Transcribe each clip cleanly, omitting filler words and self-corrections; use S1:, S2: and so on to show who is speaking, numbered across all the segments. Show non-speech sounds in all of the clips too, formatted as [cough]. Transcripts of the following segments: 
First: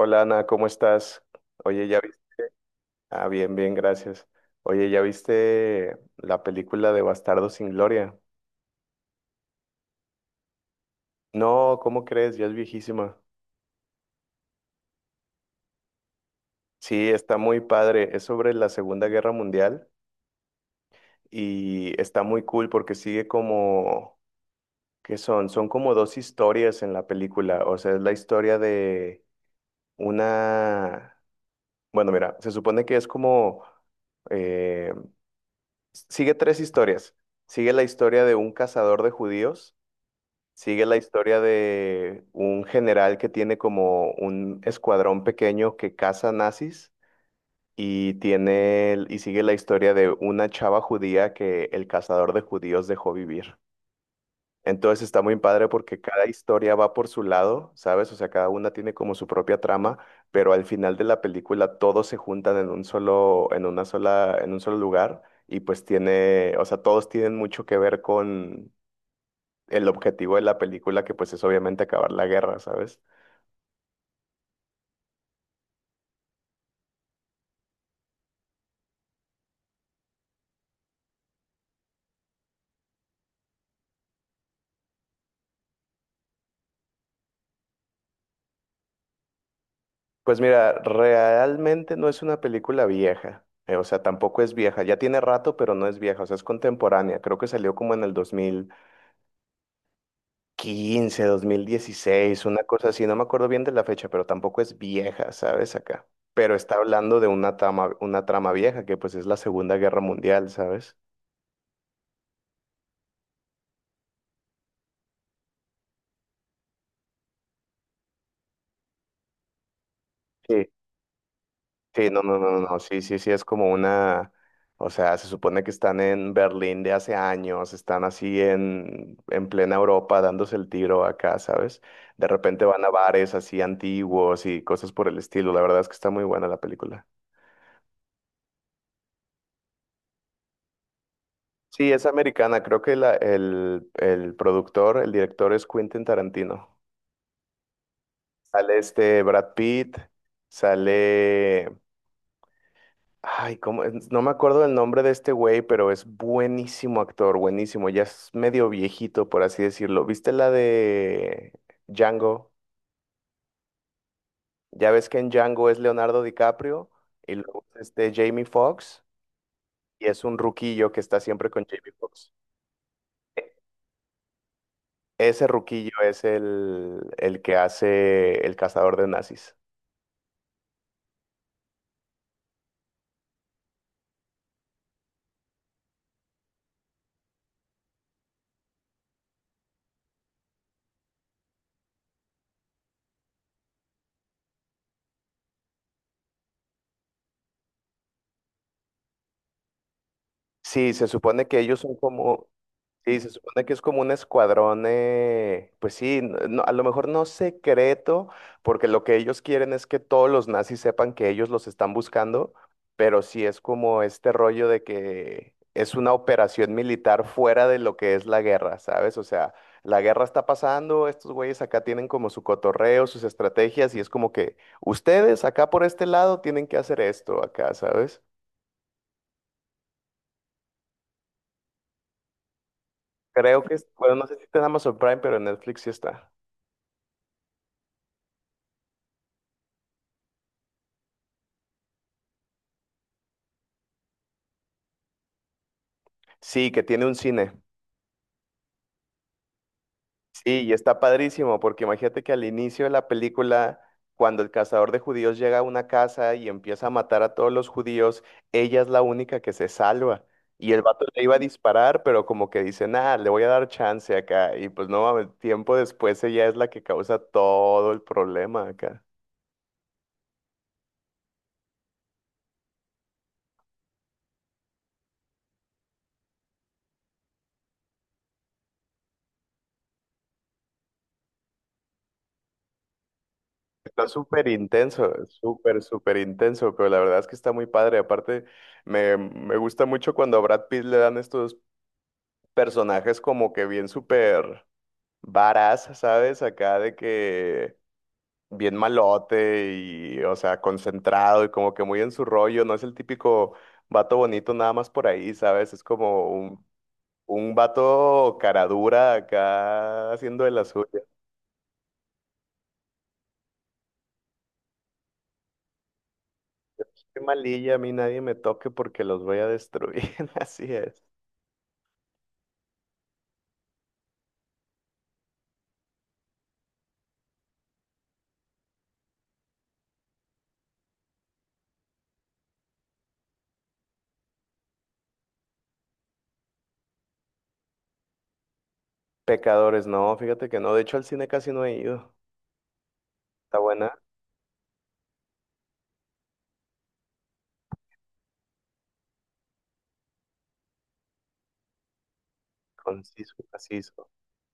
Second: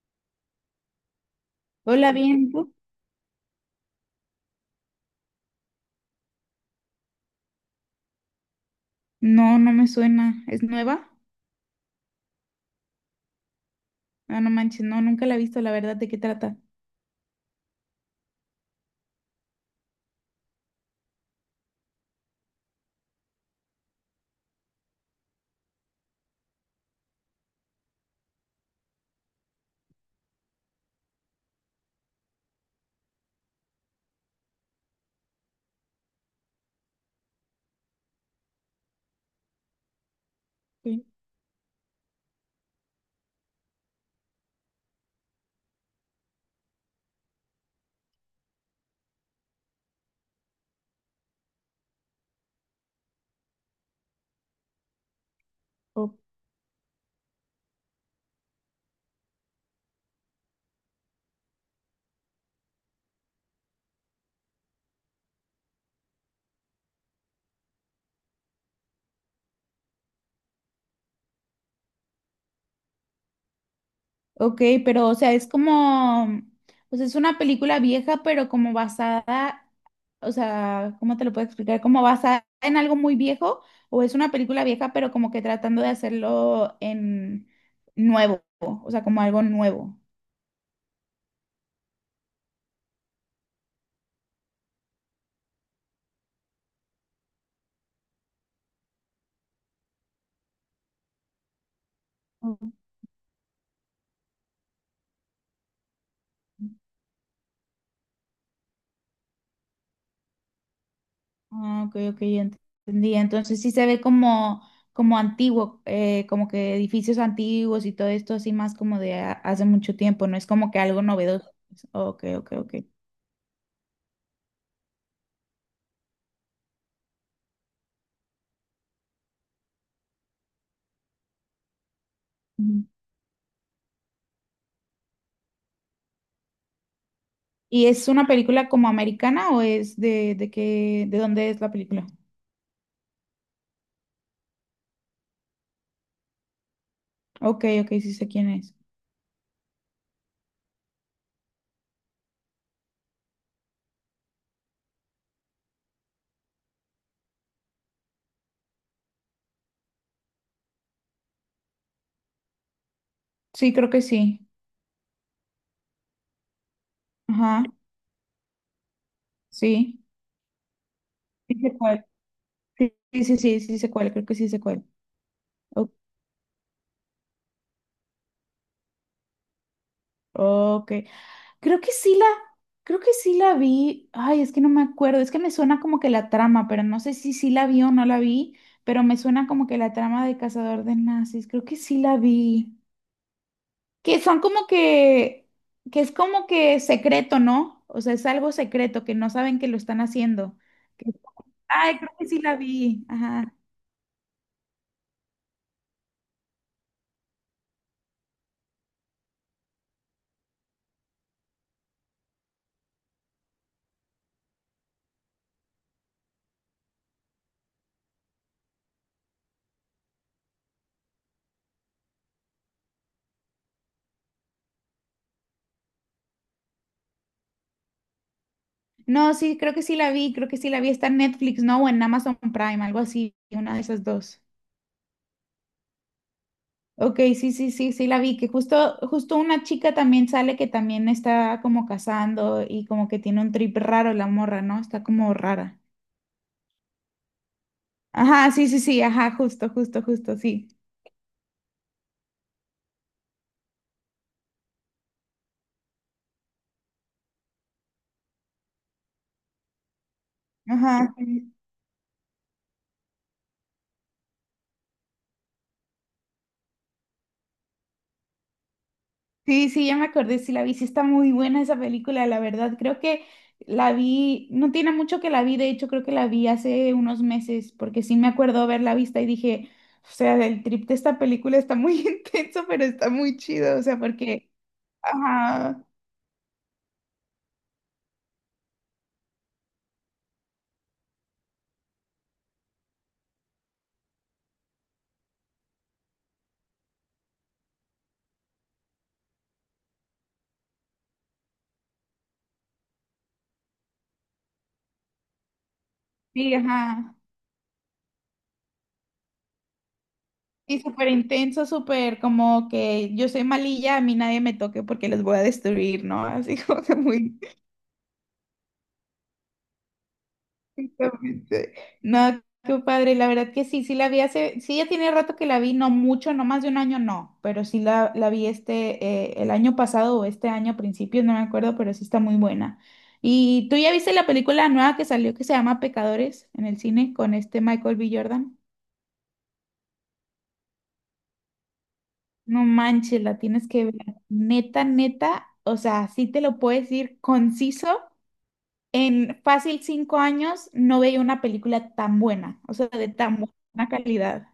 S1: Hola Ana, ¿cómo estás? Oye, ya
S2: Hola,
S1: viste.
S2: bien, ¿tú?
S1: Ah, bien, bien, gracias. Oye, ¿ya viste la película de Bastardos sin Gloria?
S2: No, no me suena. ¿Es nueva?
S1: No, ¿cómo crees? Ya es viejísima.
S2: Ah, no manches, no, nunca la he visto, la verdad, ¿de qué trata?
S1: Sí, está muy padre. Es sobre la Segunda Guerra Mundial y está muy cool porque sigue como, ¿qué son? Son como dos historias en la película. O sea, es la historia de una. Bueno, mira, se supone que es como, eh, sigue tres historias. Sigue la historia de un cazador de judíos. Sigue la
S2: Sí.
S1: historia de un general que tiene como un escuadrón pequeño que caza nazis, y sigue la historia de una chava judía que el cazador de judíos dejó vivir. Entonces está muy padre porque
S2: O-
S1: cada historia va por su lado, ¿sabes? O sea, cada una tiene como su propia trama, pero al final de la película todos se juntan en un solo, en una sola, en un solo lugar y pues tiene, o sea, todos tienen mucho que ver con el objetivo de la película, que pues es obviamente acabar la guerra, ¿sabes?
S2: ok, pero, o sea, es como, pues es una película vieja, pero como basada, o sea, ¿cómo te lo puedo explicar? ¿Como basada en algo muy viejo? ¿O es una película vieja, pero como que tratando de hacerlo en nuevo? O sea, como algo nuevo.
S1: Pues mira, realmente no es una película vieja, o sea, tampoco es vieja, ya tiene rato, pero no es vieja, o sea, es contemporánea, creo que salió como en el dos mil quince, 2016, una cosa así, no me acuerdo bien de la fecha, pero tampoco es vieja, ¿sabes? Acá. Pero está hablando de una trama vieja, que pues es la Segunda Guerra Mundial, ¿sabes?
S2: Ah, ok, ok, ya entendí. Entonces sí se ve como, como antiguo, como que edificios antiguos y todo esto así más como de hace mucho tiempo, no es
S1: Sí.
S2: como que algo novedoso.
S1: Sí, no,
S2: Ok,
S1: no,
S2: ok,
S1: no,
S2: ok.
S1: no, sí, sí, sí, es como una, o sea, se supone que están en Berlín de hace años, están así en plena Europa dándose el tiro acá, ¿sabes? De repente van
S2: Ujú.
S1: a bares así antiguos y cosas por el estilo, la verdad es que está muy buena la película.
S2: ¿Y es una película como americana o es de qué, de dónde es la
S1: Sí, es
S2: película?
S1: americana, creo que el productor, el director es Quentin Tarantino.
S2: Ok, ok, sí sé quién es.
S1: Sale este Brad Pitt, sale. Ay, no me acuerdo el nombre de este güey, pero es buenísimo actor, buenísimo. Ya es medio viejito, por así decirlo. ¿Viste la de Django?
S2: Sí, creo que sí.
S1: Ya ves que en Django es Leonardo DiCaprio y
S2: Ajá,
S1: luego es este Jamie Foxx
S2: sí.
S1: y es un ruquillo que está siempre
S2: Sí
S1: con
S2: sé
S1: Jamie
S2: cuál.
S1: Foxx.
S2: Sí, sí, sí,
S1: E-
S2: sí, sí sé cuál, creo que sí sé cuál.
S1: Ese ruquillo
S2: O-
S1: es el que hace el cazador de nazis.
S2: Ok. Creo que sí la, creo que sí la vi. Ay, es que no me acuerdo. Es que me suena como que la trama, pero no sé si sí la vi o no la vi, pero me suena como que la trama de Cazador de Nazis. Creo que sí la vi. Que son como que, que es como que secreto, ¿no? O sea, es algo secreto, que no saben que lo están haciendo.
S1: Sí, se
S2: Que-
S1: supone que ellos son
S2: Ay, creo que sí
S1: como,
S2: la vi.
S1: sí, se
S2: Ajá.
S1: supone que es como un escuadrón, pues sí, a lo mejor no secreto, porque lo que ellos quieren es que todos los nazis sepan que ellos los están buscando, pero sí es como este rollo de que es una operación militar fuera de lo que es la guerra, ¿sabes? O sea, la guerra está pasando, estos güeyes acá tienen como su cotorreo, sus estrategias, y es como que ustedes acá por este lado tienen que hacer esto acá, ¿sabes?
S2: No, sí, creo que sí la vi, creo que sí la vi. Está en Netflix, ¿no? O en Amazon Prime, algo así,
S1: Creo que,
S2: una de esas
S1: bueno, no sé
S2: dos.
S1: si está en Amazon Prime, pero en Netflix sí está.
S2: Ok, sí, sí, sí, sí, la vi, que justo, justo una chica también sale que también está como cazando y como que tiene un trip raro la morra, ¿no? Está como rara.
S1: Sí, que tiene un cine.
S2: Ajá, sí, sí, sí, ajá, justo, justo, justo,
S1: Sí,
S2: sí.
S1: y está padrísimo, porque imagínate que al inicio de la película, cuando el cazador de judíos llega a una casa y empieza a matar a todos los judíos, ella es la única que se salva. Y el vato
S2: Ajá.
S1: le iba a
S2: Sí,
S1: disparar, pero como que dice, nada, le voy a dar chance acá. Y pues no, mames, tiempo después ella es la que causa todo el problema acá.
S2: sí, sí, ya me acordé, sí la vi, sí está muy buena esa película, la verdad, creo que la vi, no tiene mucho que la vi, de hecho creo que la vi hace unos meses, porque sí me acuerdo haberla vista y dije, o sea, el trip de esta película está muy [laughs] intenso, pero está muy chido, o sea,
S1: Está súper
S2: porque...
S1: intenso, súper,
S2: Ajá.
S1: súper intenso, pero la verdad es que está muy padre. Aparte, me gusta mucho cuando a Brad Pitt le dan estos personajes como que bien súper varas, ¿sabes? Acá de que bien malote y, o sea, concentrado y como que muy en su rollo, no es el típico vato bonito nada más por ahí, ¿sabes? Es como
S2: Sí, ajá.
S1: un vato cara dura acá haciendo de las
S2: Y
S1: suyas.
S2: súper intenso, súper como que yo soy malilla, a mí nadie me toque porque los voy a destruir, ¿no? Así [laughs] como que
S1: Qué
S2: muy
S1: malilla, a mí nadie me toque porque los voy a destruir, [laughs] así es.
S2: intensamente. No, qué padre, la verdad que sí, sí ya tiene rato que la vi, no mucho, no más de un año, no, pero la vi el año pasado o este año a principios, no me acuerdo, pero sí está muy buena. ¿Y tú ya viste la película nueva que salió que se llama Pecadores en el cine con este Michael B. Jordan?
S1: Pecadores, no, fíjate que no, de hecho al cine casi no he ido.
S2: No manches, la
S1: Está
S2: tienes que
S1: buena,
S2: ver. Neta, neta, o sea, sí te lo puedes decir conciso. En fácil 5 años no veía una película tan buena, o sea, de
S1: conciso,
S2: tan
S1: y
S2: buena
S1: conciso.
S2: calidad.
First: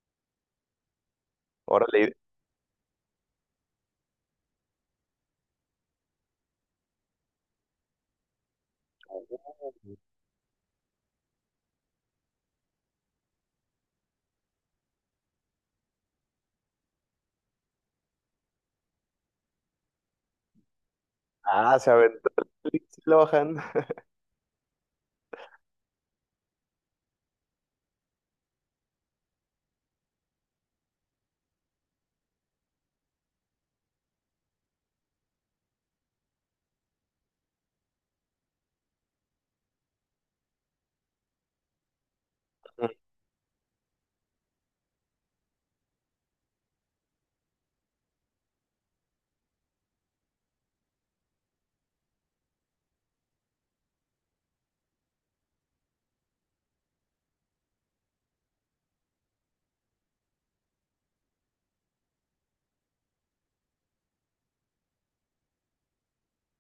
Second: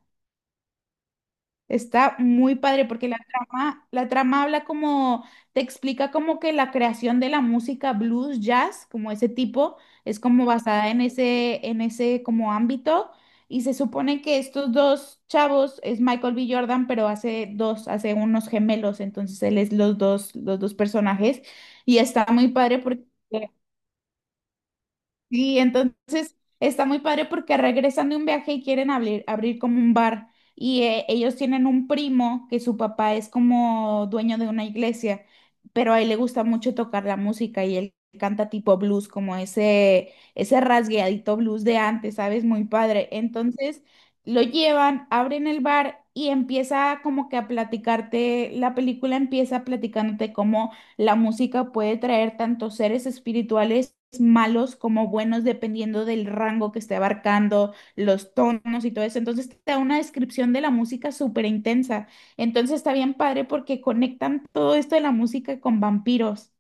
S1: Órale.
S2: Está muy padre porque la trama habla como, te explica como que la creación de la música blues, jazz, como ese tipo, es como basada en en ese como ámbito. Y se supone que estos dos chavos es Michael B. Jordan, pero hace unos gemelos, entonces él es los dos personajes.
S1: Ah, se
S2: Y está
S1: aventó
S2: muy
S1: el
S2: padre
S1: Lindsay
S2: porque
S1: Lohan.
S2: Sí, entonces está muy padre porque regresan de un viaje y quieren abrir como un bar y ellos tienen un primo que su papá es como dueño de una iglesia, pero a él le gusta mucho tocar la música y él canta tipo blues, como ese rasgueadito blues de antes, ¿sabes? Muy padre.
S1: [laughs]
S2: Entonces lo llevan, abren el bar y empieza como que a platicarte, la película empieza platicándote cómo la música puede traer tanto seres espirituales malos como buenos, dependiendo del rango que esté abarcando, los tonos y todo eso. Entonces te da una descripción de la música súper intensa. Entonces está bien padre porque conectan todo esto de la música con vampiros.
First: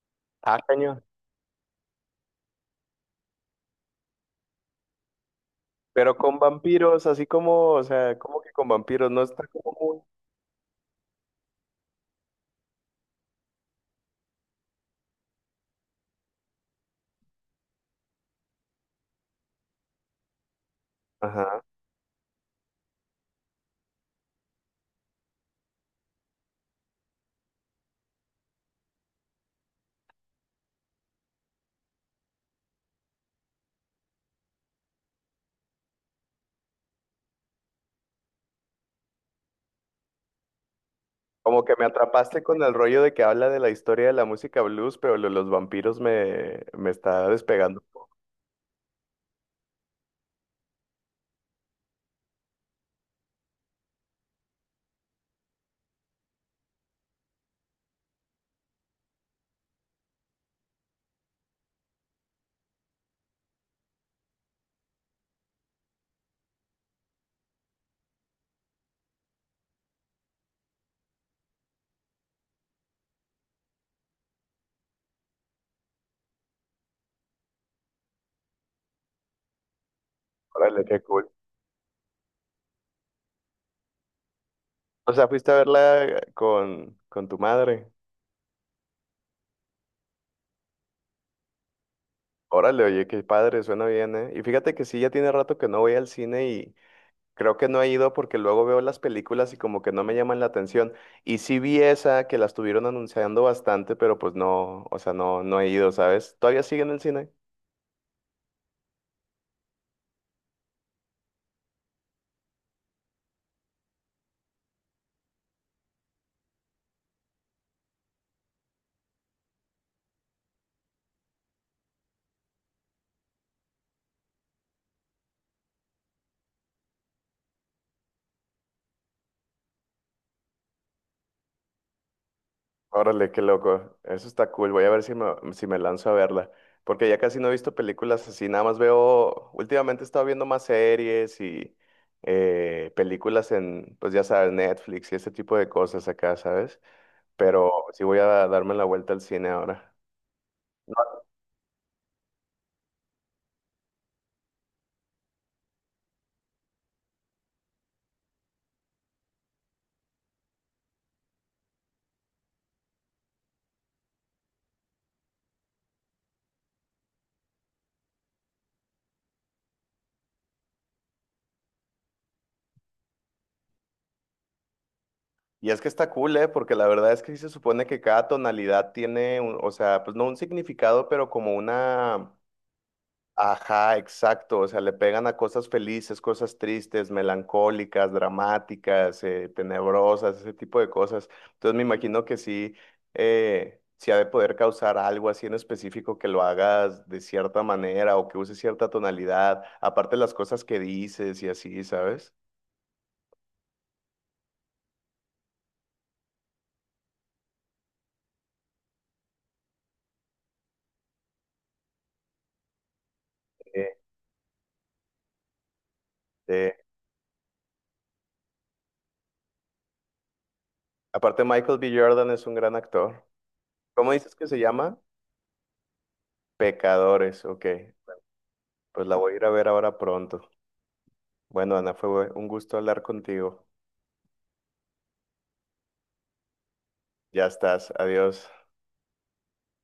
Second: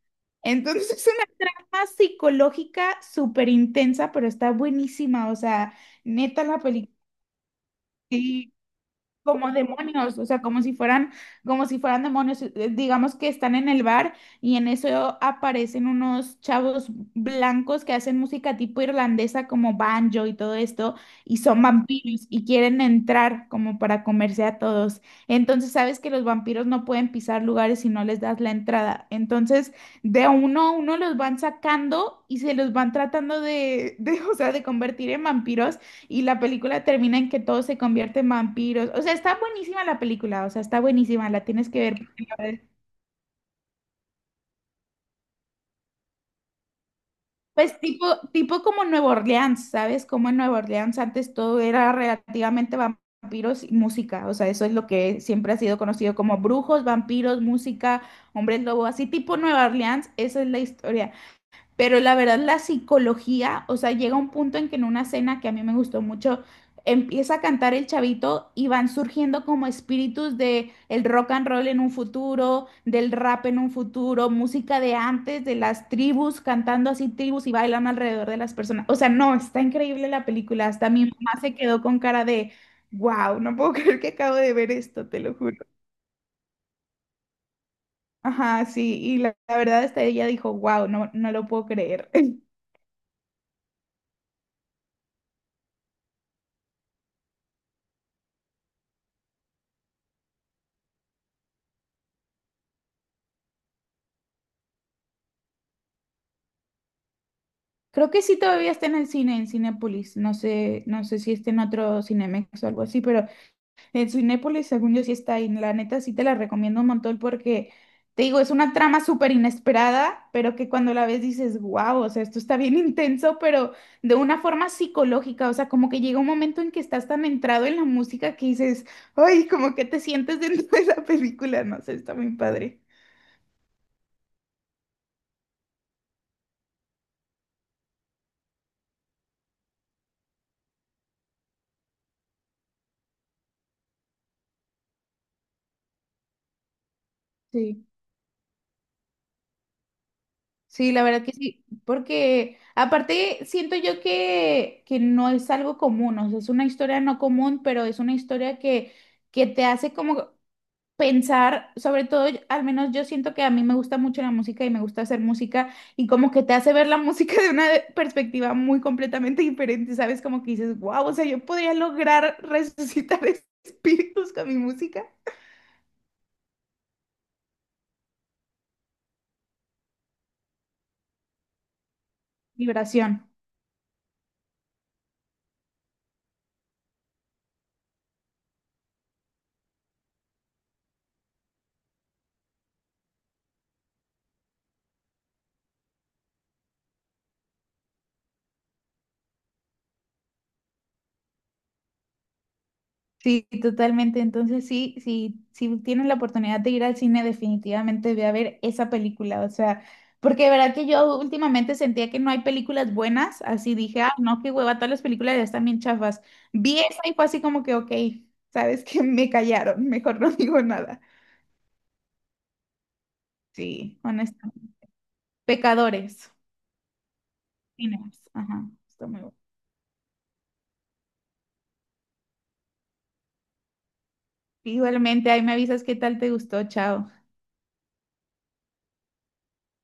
S1: Ah,
S2: Entonces
S1: cañón.
S2: es una trama psicológica súper intensa, pero está buenísima. O sea,
S1: Pero con
S2: neta la película
S1: vampiros, así como, o sea, como que con vampiros no está
S2: como
S1: como muy.
S2: demonios, o sea, como si fueran demonios. Digamos que están en el bar y en eso aparecen unos chavos blancos que hacen música tipo irlandesa como banjo y todo esto, y son
S1: Ajá.
S2: vampiros y quieren entrar como para comerse a todos. Entonces sabes que los vampiros no pueden pisar lugares si no les das la entrada. Entonces de uno a uno los van sacando y se los van tratando de, [laughs] de, o sea, de convertir en vampiros y la película termina en que todos se convierten en vampiros. O sea, está buenísima la película, o sea, está buenísima, la
S1: Como
S2: tienes
S1: que
S2: que
S1: me
S2: ver. Porque la
S1: atrapaste
S2: verdad-
S1: con el rollo de que habla de la historia de la música blues, pero lo de los vampiros me está
S2: Pues
S1: despegando.
S2: tipo, tipo como Nueva Orleans, ¿sabes? Como en Nueva Orleans antes todo era relativamente vampiros y música. O sea, eso es lo que siempre ha sido conocido como brujos, vampiros, música, hombres lobo, así tipo Nueva Orleans, esa es la historia. Pero la verdad, la psicología, o sea, llega un punto en que en una cena que a mí me gustó mucho, empieza a cantar el chavito y van surgiendo como espíritus de el rock and roll en un futuro, del rap en un futuro, música de antes, de las tribus, cantando así tribus y bailando alrededor de las personas. O sea, no, está increíble la película.
S1: Órale,
S2: Hasta
S1: qué
S2: mi
S1: cool.
S2: mamá se quedó con cara de, wow, no puedo [laughs] creer que acabo de ver esto,
S1: O
S2: te
S1: sea,
S2: lo
S1: fuiste a
S2: juro.
S1: verla con tu madre.
S2: Ajá, sí, y la verdad hasta ella dijo, wow, no, no lo puedo creer.
S1: Órale, oye, qué padre, suena bien, ¿eh? Y fíjate que sí, ya tiene rato que no voy al cine. Creo que no he ido porque luego veo las películas y como que no me llaman la atención. Y sí vi esa que la estuvieron anunciando bastante, pero pues no, o sea, no, no he ido, ¿sabes? ¿Todavía sigue en el cine?
S2: Creo que sí todavía está en el cine, en Cinépolis. No sé, no sé si está en otro Cinemex o algo así, pero en Cinépolis, según yo, sí está ahí. La neta, sí te la recomiendo un montón porque, te digo, es una trama súper inesperada, pero que cuando la ves dices, wow, o sea, esto está bien [laughs] intenso, pero de una forma psicológica. O sea, como que llega un momento en que estás tan entrado en la música que dices, ay, como que te sientes dentro [laughs] de la película. No sé, está muy padre.
S1: Órale, qué loco. Eso está cool. Voy a ver si me, si me lanzo a verla. Porque ya casi no he visto películas así. Nada más veo, últimamente he estado viendo más series y películas en, pues ya sabes, Netflix y ese tipo de cosas acá, ¿sabes? Pero
S2: Sí.
S1: sí voy a darme la vuelta al cine ahora.
S2: Sí, la verdad que sí, porque aparte siento yo que no es algo común, o sea, es una historia no común, pero es una historia que te hace como pensar, sobre todo, al menos yo siento que a mí me gusta mucho la música y me gusta hacer música y como que te hace ver la música de una [laughs] perspectiva muy completamente diferente, ¿sabes? Como que dices, wow, o sea, yo podría lograr [laughs] resucitar espíritus con mi música.
S1: Y es que está cool, ¿eh? Porque la verdad es que sí se supone que cada tonalidad tiene, o sea, pues no un significado, pero como una.
S2: Vibración.
S1: Ajá, exacto. O sea, le pegan a cosas felices, cosas tristes, melancólicas, dramáticas, tenebrosas, ese tipo de cosas. Entonces me imagino que sí, sí ha de poder causar algo así en específico que lo hagas de cierta manera o que uses cierta tonalidad, aparte las cosas que dices y así, ¿sabes?
S2: Sí, totalmente. Entonces, sí, sí, si tienes la oportunidad de ir al cine, definitivamente ve a ver esa película. O sea, porque de verdad que yo últimamente sentía que no hay películas buenas, así
S1: Eh,
S2: dije, ah, no, qué hueva, todas las películas ya están bien chafas.
S1: eh,
S2: Vi esa y fue así como que, ok, sabes que me callaron, mejor no [laughs] digo nada.
S1: Aparte Michael B. Jordan es un gran actor.
S2: Sí,
S1: ¿Cómo dices que se
S2: honestamente.
S1: llama?
S2: Pecadores,
S1: Pecadores, ok.
S2: cines, ajá,
S1: Pues
S2: está
S1: la
S2: muy
S1: voy
S2: bueno.
S1: a ir a ver ahora pronto. Bueno, Ana, fue un gusto hablar contigo.
S2: Igualmente, ahí me avisas qué tal te gustó, chao.
S1: Ya estás, adiós.